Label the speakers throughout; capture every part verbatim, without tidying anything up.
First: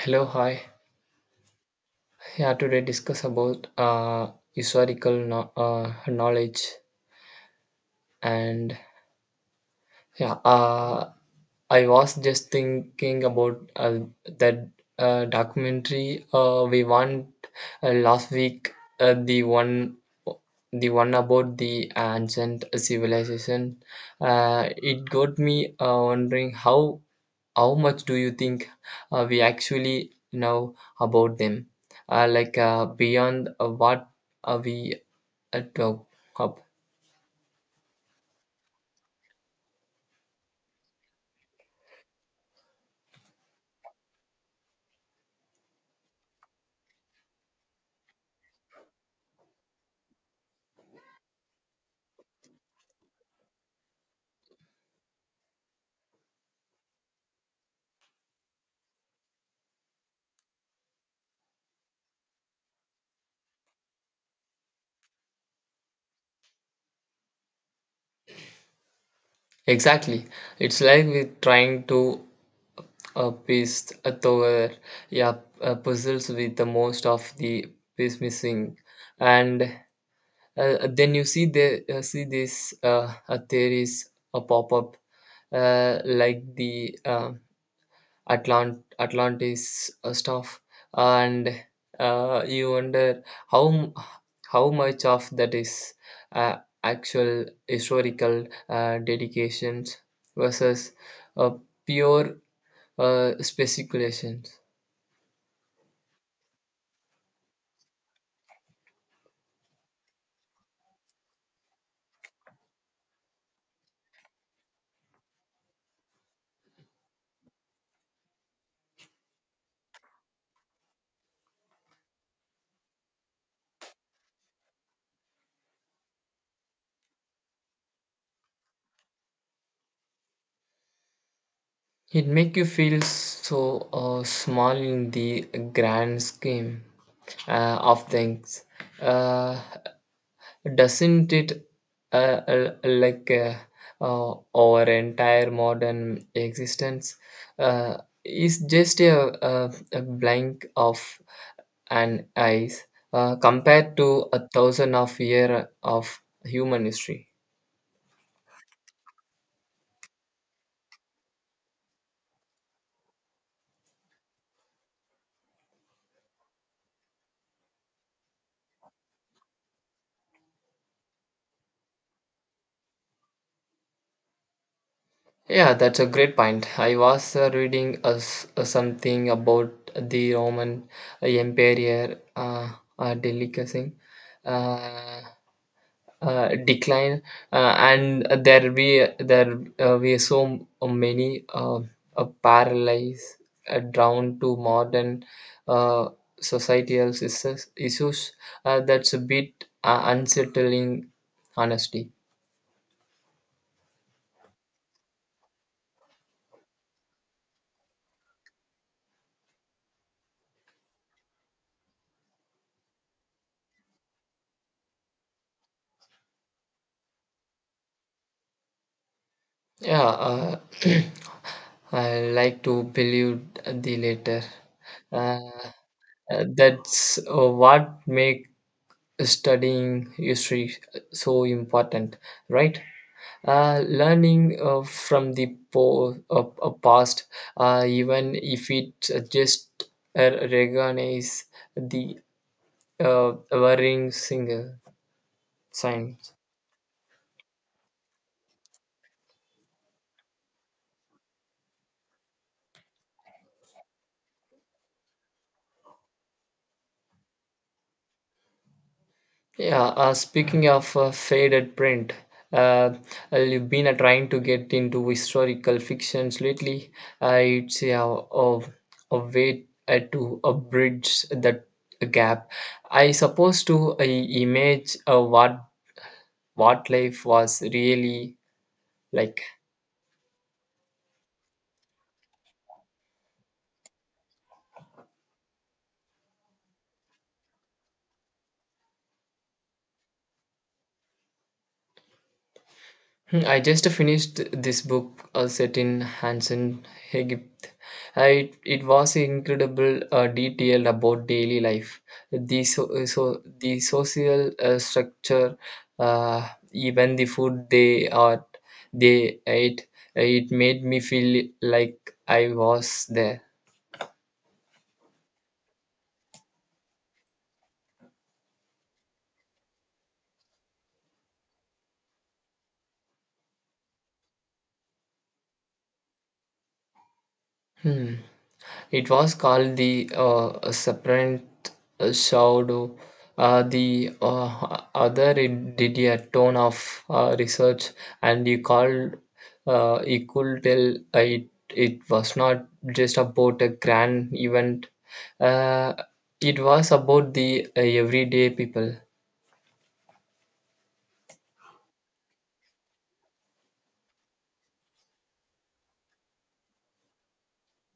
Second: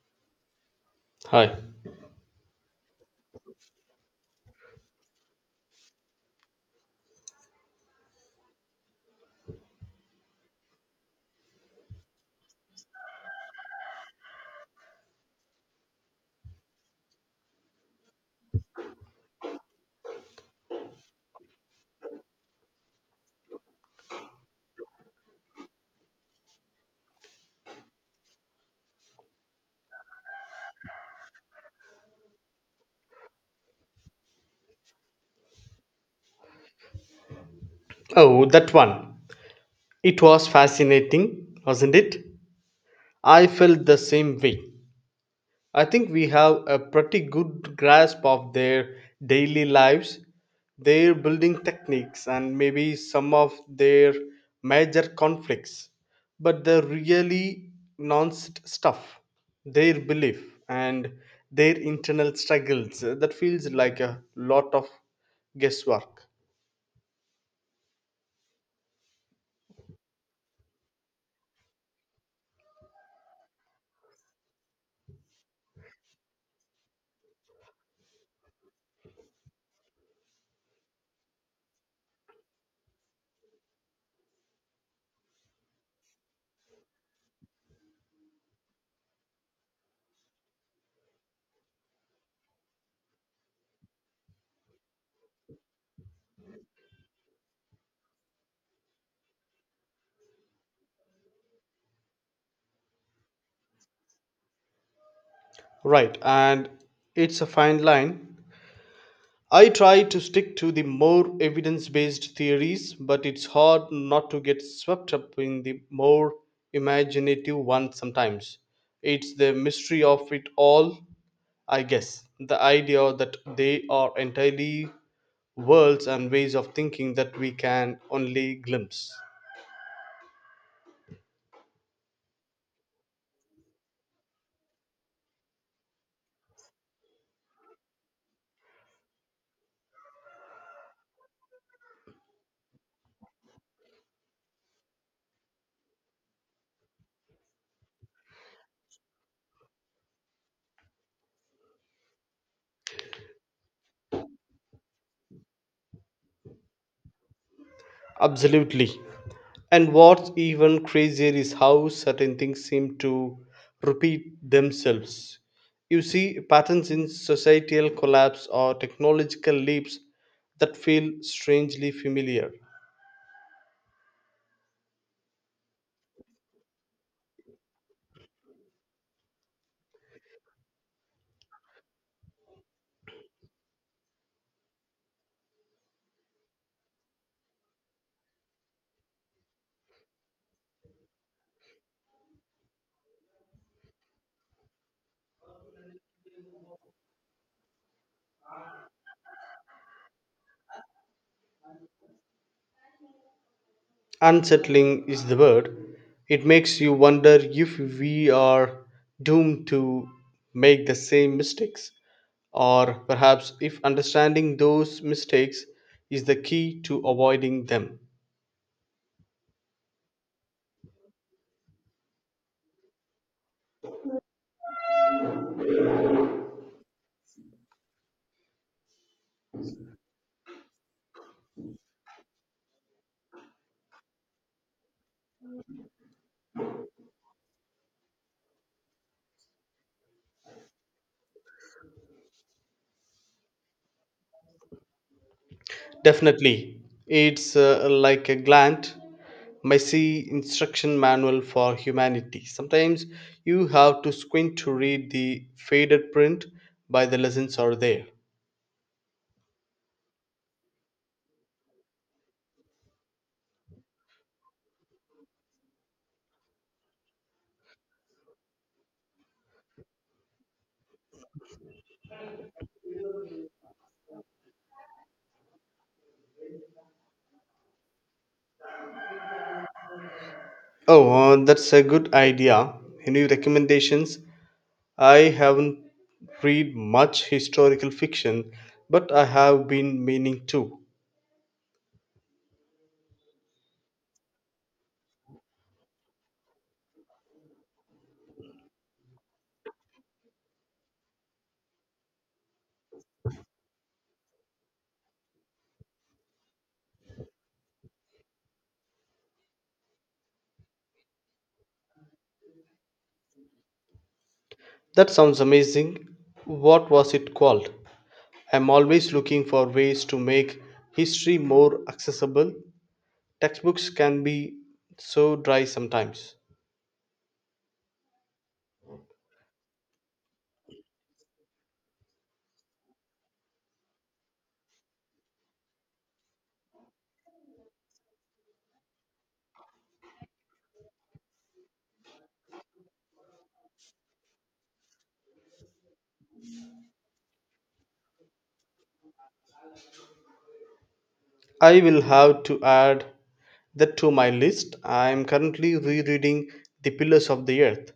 Speaker 1: Hello, hi.
Speaker 2: Hi.
Speaker 1: Yeah, today discuss about uh, historical no- uh, knowledge and yeah, uh, I was just thinking about uh, that uh, documentary uh, we won uh, last week. Uh, the one, the one about the ancient civilization. Uh, it got me uh, wondering how how much do you think uh, we actually know about them, uh, like uh, beyond uh, what uh, we uh, talk up
Speaker 2: Oh, that one. It was fascinating, wasn't it? I felt the same way. I think we have a pretty good grasp of their daily lives, their building techniques, and maybe some of their major conflicts. But the really nuanced stuff, their belief and their internal struggles, uh, that feels like a lot of guesswork.
Speaker 1: exactly. It's like we're trying to uh, piece uh, together, yeah, uh, puzzles with the most of the piece missing. And uh, then you see the uh, see these uh, uh, theories uh, pop up, uh, like the uh, Atlant- Atlantis uh, stuff, and uh, you wonder how m- how much of that is uh, actual historical uh, dedications versus uh, pure uh, speculations.
Speaker 2: Right, and it's a fine line. I try to stick to the more evidence based theories, but it's hard not to get swept up in the more imaginative ones sometimes. It's the mystery of it all, I guess. The idea that they are entirely worlds and ways of thinking that we can only glimpse.
Speaker 1: It make you feel so uh, small in the grand scheme uh, of things. Uh, doesn't it, uh, uh, like uh, uh, our entire modern existence uh, is just a, a, a blank of an eyes uh, compared to a thousand of year of human history.
Speaker 2: Absolutely. And what's even crazier is how certain things seem to repeat themselves. You see patterns in societal collapse or technological leaps that feel strangely familiar.
Speaker 1: Yeah, that's a great point. I was uh, reading uh, s- uh, something about the Roman empire, uh, uh, delicacy, uh, uh, decline, uh, and there be there, uh, we so many uh, uh, paralyzed uh, down to modern uh, societal issues, issues, uh, that's a bit uh, unsettling, honestly.
Speaker 2: Unsettling is the word. It makes you wonder if we are doomed to make the same mistakes, or perhaps if understanding those mistakes is the key to avoiding them.
Speaker 1: Yeah, uh, I like to believe the latter, uh, that's uh, what make studying history so important, right? Uh, learning uh, from the po- uh, uh, past, uh, even if it uh, just uh, recognize the uh, worrying single signs.
Speaker 2: Definitely. It's uh, like a glant, messy instruction manual for humanity. Sometimes you have to squint to read the faded print, but the lessons are there.
Speaker 1: Yeah, uh, speaking of uh, faded print, uh, I've been uh, trying to get into historical fictions lately. Uh, it's a, a, a way uh, to uh, bridge that gap. I suppose to uh, image uh, what what life was really like.
Speaker 2: Oh, uh, that's a good idea. Any recommendations? I haven't read much historical fiction, but I have been meaning to.
Speaker 1: Hmm, I just finished this book uh, set in Hansen, Egypt. I, it was incredible uh, detail about daily life, the so, so the social uh, structure, uh, even the food they are they ate. It made me feel like I was there.
Speaker 2: That sounds amazing. What was it called? I'm always looking for ways to make history more accessible, textbooks can be so dry sometimes.
Speaker 1: Hmm. It was called the uh, Serpent Shadow. Uh, the uh, other it did a ton of uh, research, and he called. Uh, he could tell it it was not just about a grand event. Uh, it was about the uh, everyday people.
Speaker 2: I will have to add that to my list. I am currently rereading The Pillars of the Earth,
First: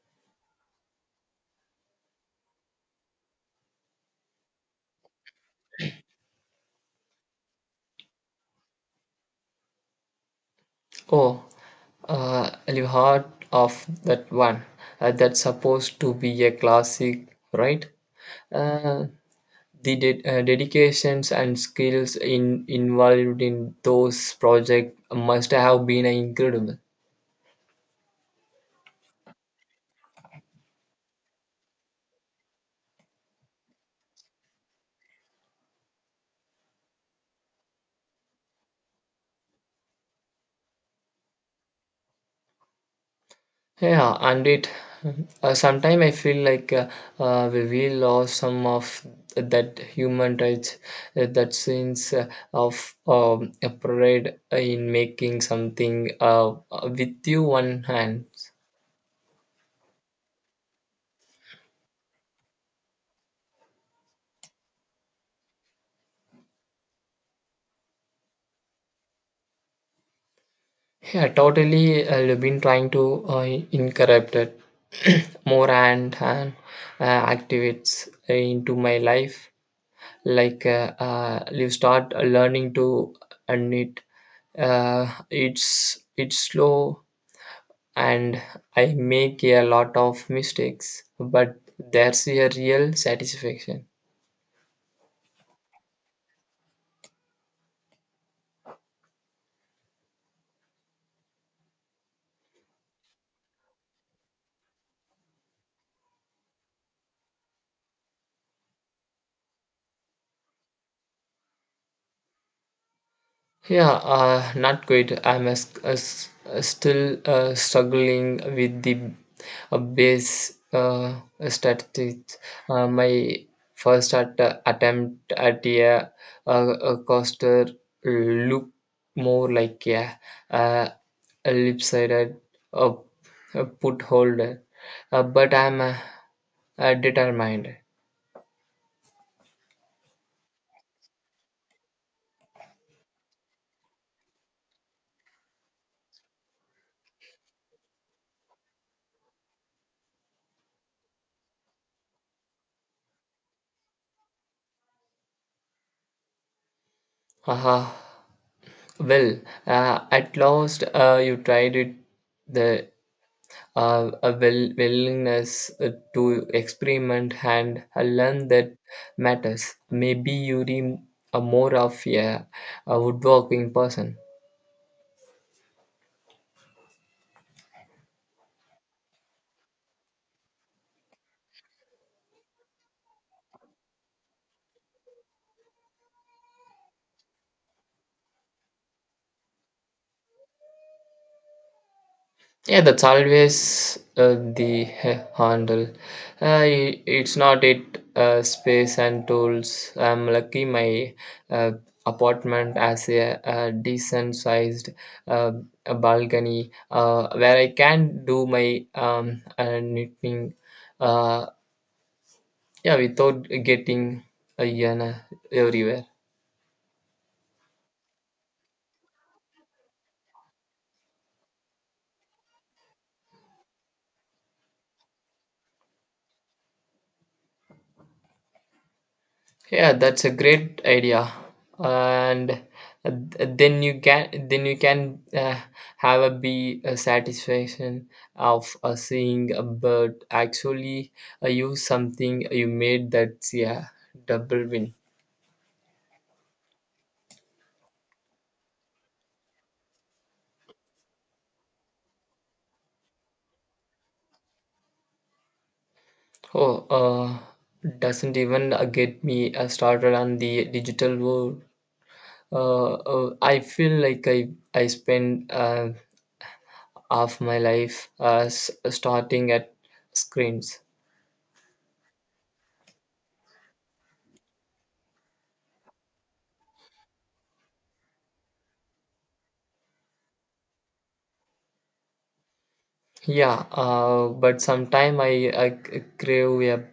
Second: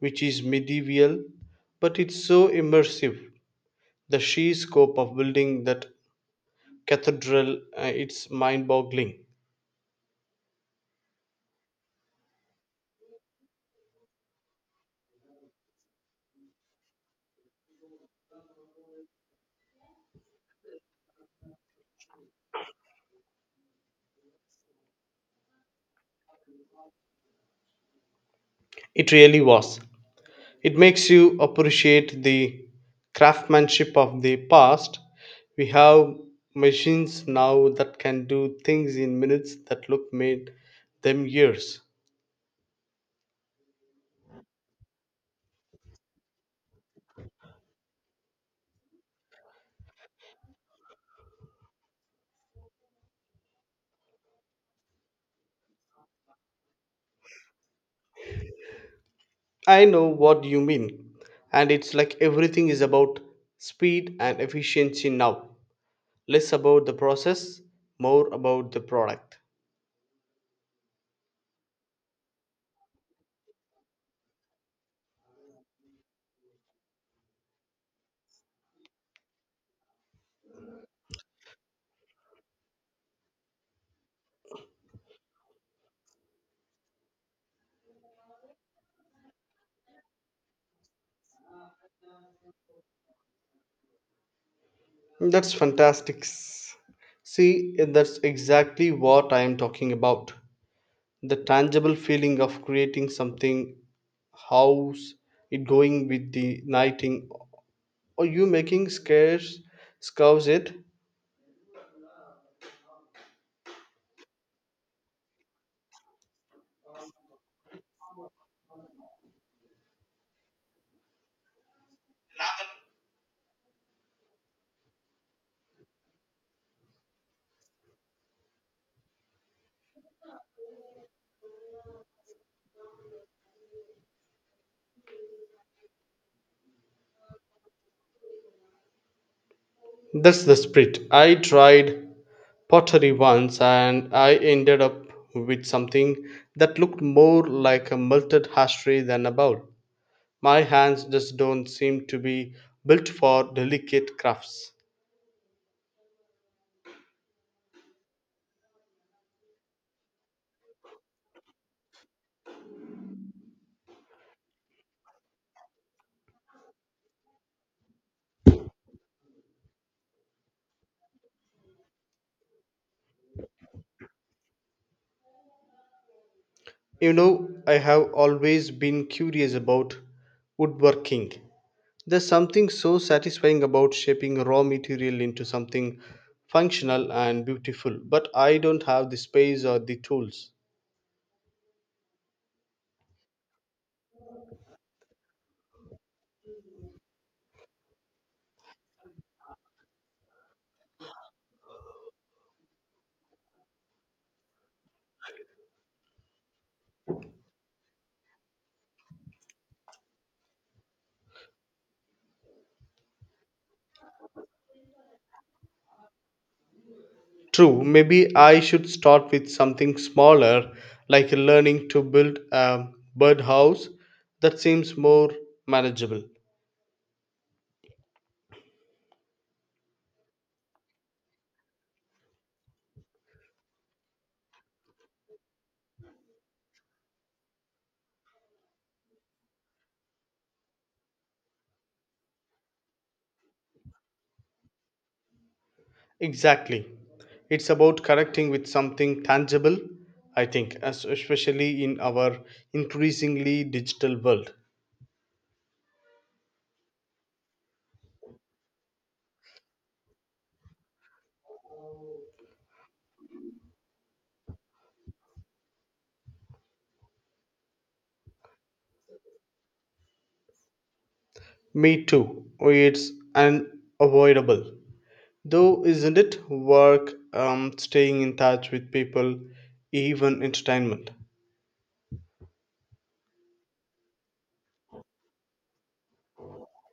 Speaker 2: which is medieval, but it's so immersive. The sheer scope of building that cathedral, uh, it's mind boggling.
Speaker 1: Oh, uh, you heard of that one? Uh, that's supposed to be a classic, right? Uh, The ded- uh, dedications and skills in, involved in those projects must have been incredible.
Speaker 2: It really was. It makes you appreciate the craftsmanship of the past. We have machines now that can do things in minutes that look made them years.
Speaker 1: Yeah, and it uh, sometimes I feel like uh, uh, we we lost some of that human rights, uh, that sense uh, of um, a pride in making something uh, with you one hand.
Speaker 2: I know what you mean, and it's like everything is about speed and efficiency now. Less about the process, more about the product.
Speaker 1: Yeah, totally. I've been trying to uh, incorporate it more and, and uh, activates into my life. Like uh, uh, you start learning to knit. Uh, it's it's slow, and I make a lot of mistakes, but there's a real satisfaction.
Speaker 2: That's fantastic. See, that's exactly what I am talking about. The tangible feeling of creating something. How's it going with the knighting? Are you making scarce scouse it?
Speaker 1: Yeah, uh, not good. I'm as, as, uh, still uh, struggling with the uh, base uh, statistics. Uh, my first at, uh, attempt at a, a, a coaster look more like a, uh, a lip-sided uh, a put holder, uh, but I'm uh, uh, determined.
Speaker 2: That's the spirit. I tried pottery once and I ended up with something that looked more like a melted ashtray than a bowl. My hands just don't seem to be built for delicate crafts.
Speaker 1: Uh, well, uh, at last uh, you tried it. The uh, a will, willingness uh, to experiment and uh, learn that matters. Maybe you're a more of a, a woodworking person.
Speaker 2: You know, I have always been curious about woodworking. There's something so satisfying about shaping raw material into something functional and beautiful, but I don't have the space or the tools.
Speaker 1: Yeah, that's always uh, the uh, handle. Uh, i- it's not it. Uh, space and tools. I'm lucky my uh, apartment has a, a decent sized uh, a balcony uh, where I can do my um, uh, knitting. Uh, Yeah, without getting a hyena everywhere.
Speaker 2: True, maybe I should start with something smaller, like learning to build a birdhouse. That seems more manageable.
Speaker 1: Yeah, that's a great idea. And uh, then you can then you can uh, have a be a satisfaction of uh, seeing a bird actually uh, use something you made. That's, yeah, double win.
Speaker 2: Exactly. It's about connecting with something tangible, I think, as especially in our increasingly digital world.
Speaker 1: Oh, uh, doesn't even uh, get me uh, started on the digital world. Uh, uh, I feel like I I spend uh, of my life as starting at screens.
Speaker 2: Me too. Oh, it's unavoidable. Though, isn't it? Work, um, staying in touch with people, even entertainment.
Speaker 1: Yeah, uh, but sometime I, I c- crave a,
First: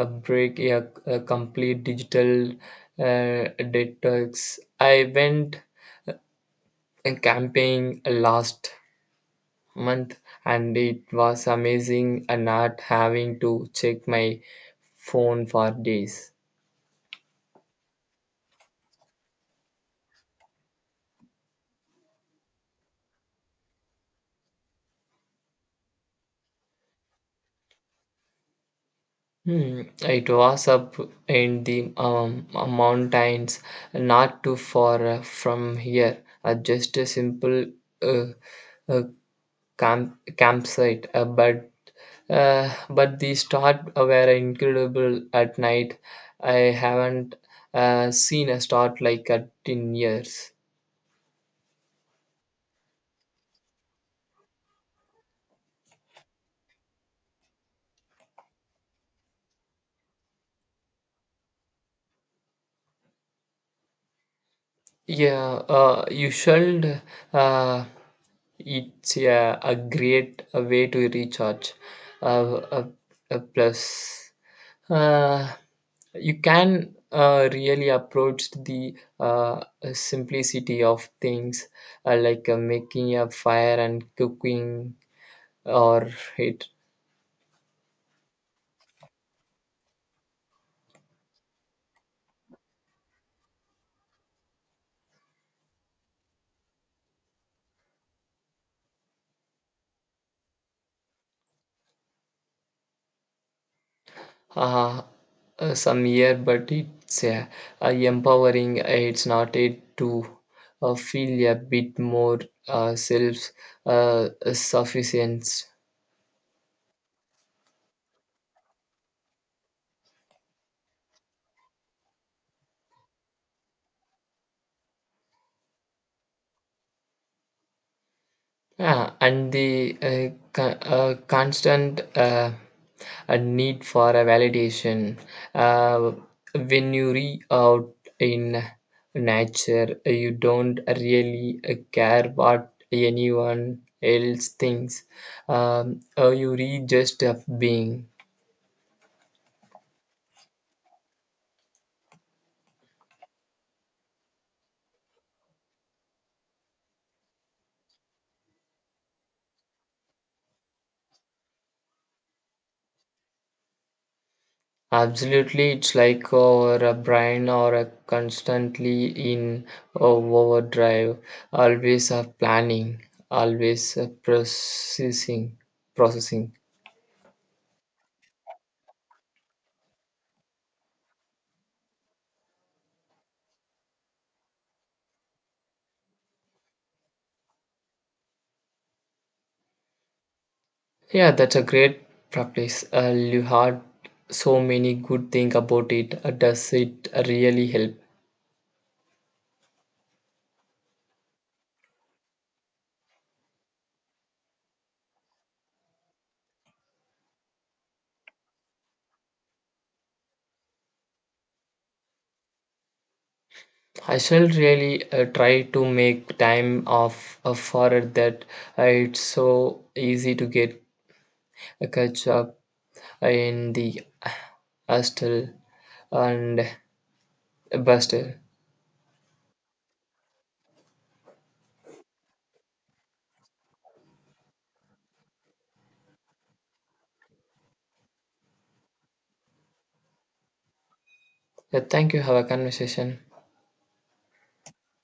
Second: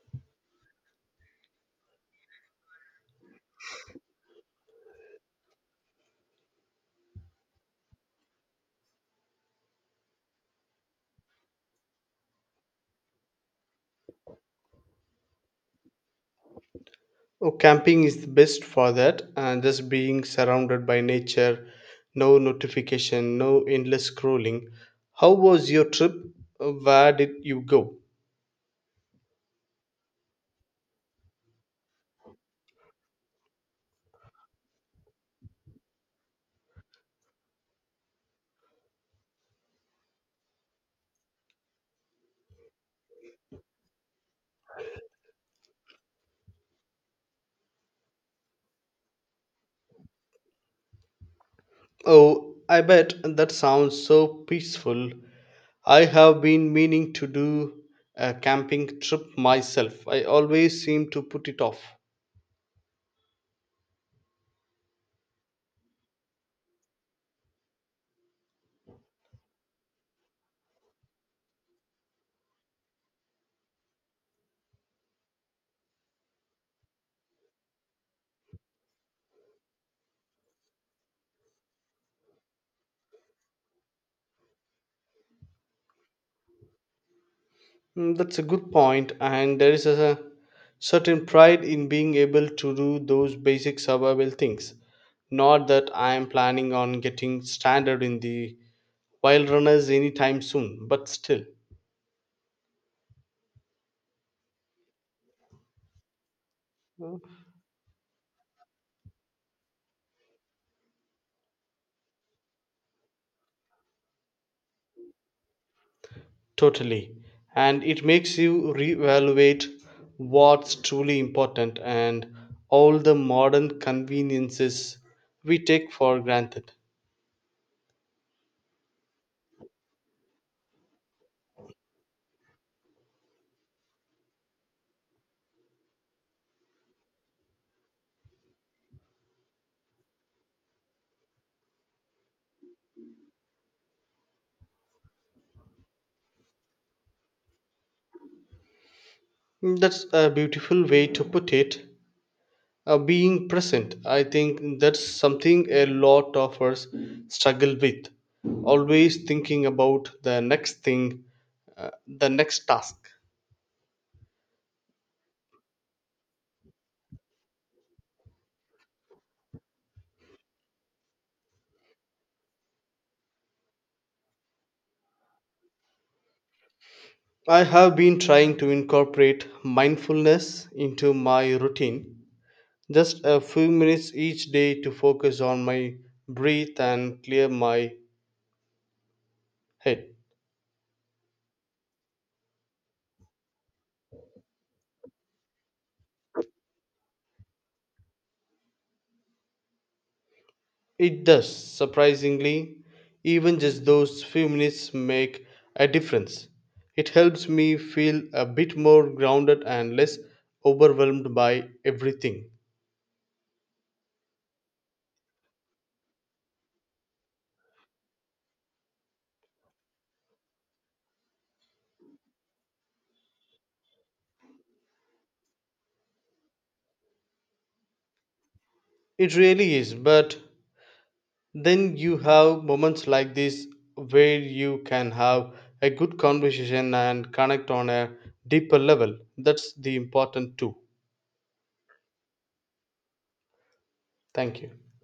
Speaker 1: a break, a, a complete digital uh, detox. I went uh, camping last month and it was amazing and not having to check my phone for days.
Speaker 2: Oh, camping is the best for that, and just being surrounded by nature, no notification, no endless scrolling. How was your trip? Where did you go?
Speaker 1: Hmm, it was up in the um, uh, mountains, not too far uh, from here. Uh, just a simple uh, uh, camp campsite, uh, but uh, but the stars were incredible at night. I haven't uh, seen a star like that in years.
Speaker 2: Oh, I bet that sounds so peaceful. I have been meaning to do a camping trip myself. I always seem to put it off.
Speaker 1: Yeah, uh, you should. Uh, it's a, a great uh, way to recharge. Uh, uh, uh, Plus, Uh, you can uh, really approach the uh, simplicity of things uh, like uh, making a fire and cooking or it,
Speaker 2: Mm, that's a good point, and there is a certain pride in being able to do those basic survival things. Not that I am planning on getting standard in the wild runners anytime soon, but still.
Speaker 1: uh, uh, some year, but it's uh, uh, empowering. It's not it to uh, feel a bit more uh, self uh, sufficient.
Speaker 2: Totally. And it makes you reevaluate what's truly important and all the modern conveniences we take for granted.
Speaker 1: Yeah, and the uh, co- uh, constant uh, a need for a validation, uh, when you re out in nature, uh, you don't really uh, care what anyone else thinks. Um, uh, you re just of being.
Speaker 2: That's a beautiful way to put it. Uh, being present, I think that's something a lot of us struggle with. Always thinking about the next thing, uh, the next task.
Speaker 1: Absolutely, it's like our uh, brain or uh, constantly in uh, overdrive, always uh, planning, always uh, processing, processing.
Speaker 2: I have been trying to incorporate mindfulness into my routine. Just a few minutes each day to focus on my breath and clear my head.
Speaker 1: Yeah, that's a great practice. Uh, you had so many good things about it. Uh, does it really help?
Speaker 2: It does, surprisingly. Even just those few minutes make a difference. It helps me feel a bit more grounded and less overwhelmed by everything.
Speaker 1: I shall really uh, try to make time off uh, for it, that uh, it's so easy to get uh, catch up in the uh, hustle and a buster.
Speaker 2: It really is, but then you have moments like this where you can have a good conversation and connect on a deeper level. That's the important too.
Speaker 1: Yeah, thank you. Have a conversation.
Speaker 2: Thank you.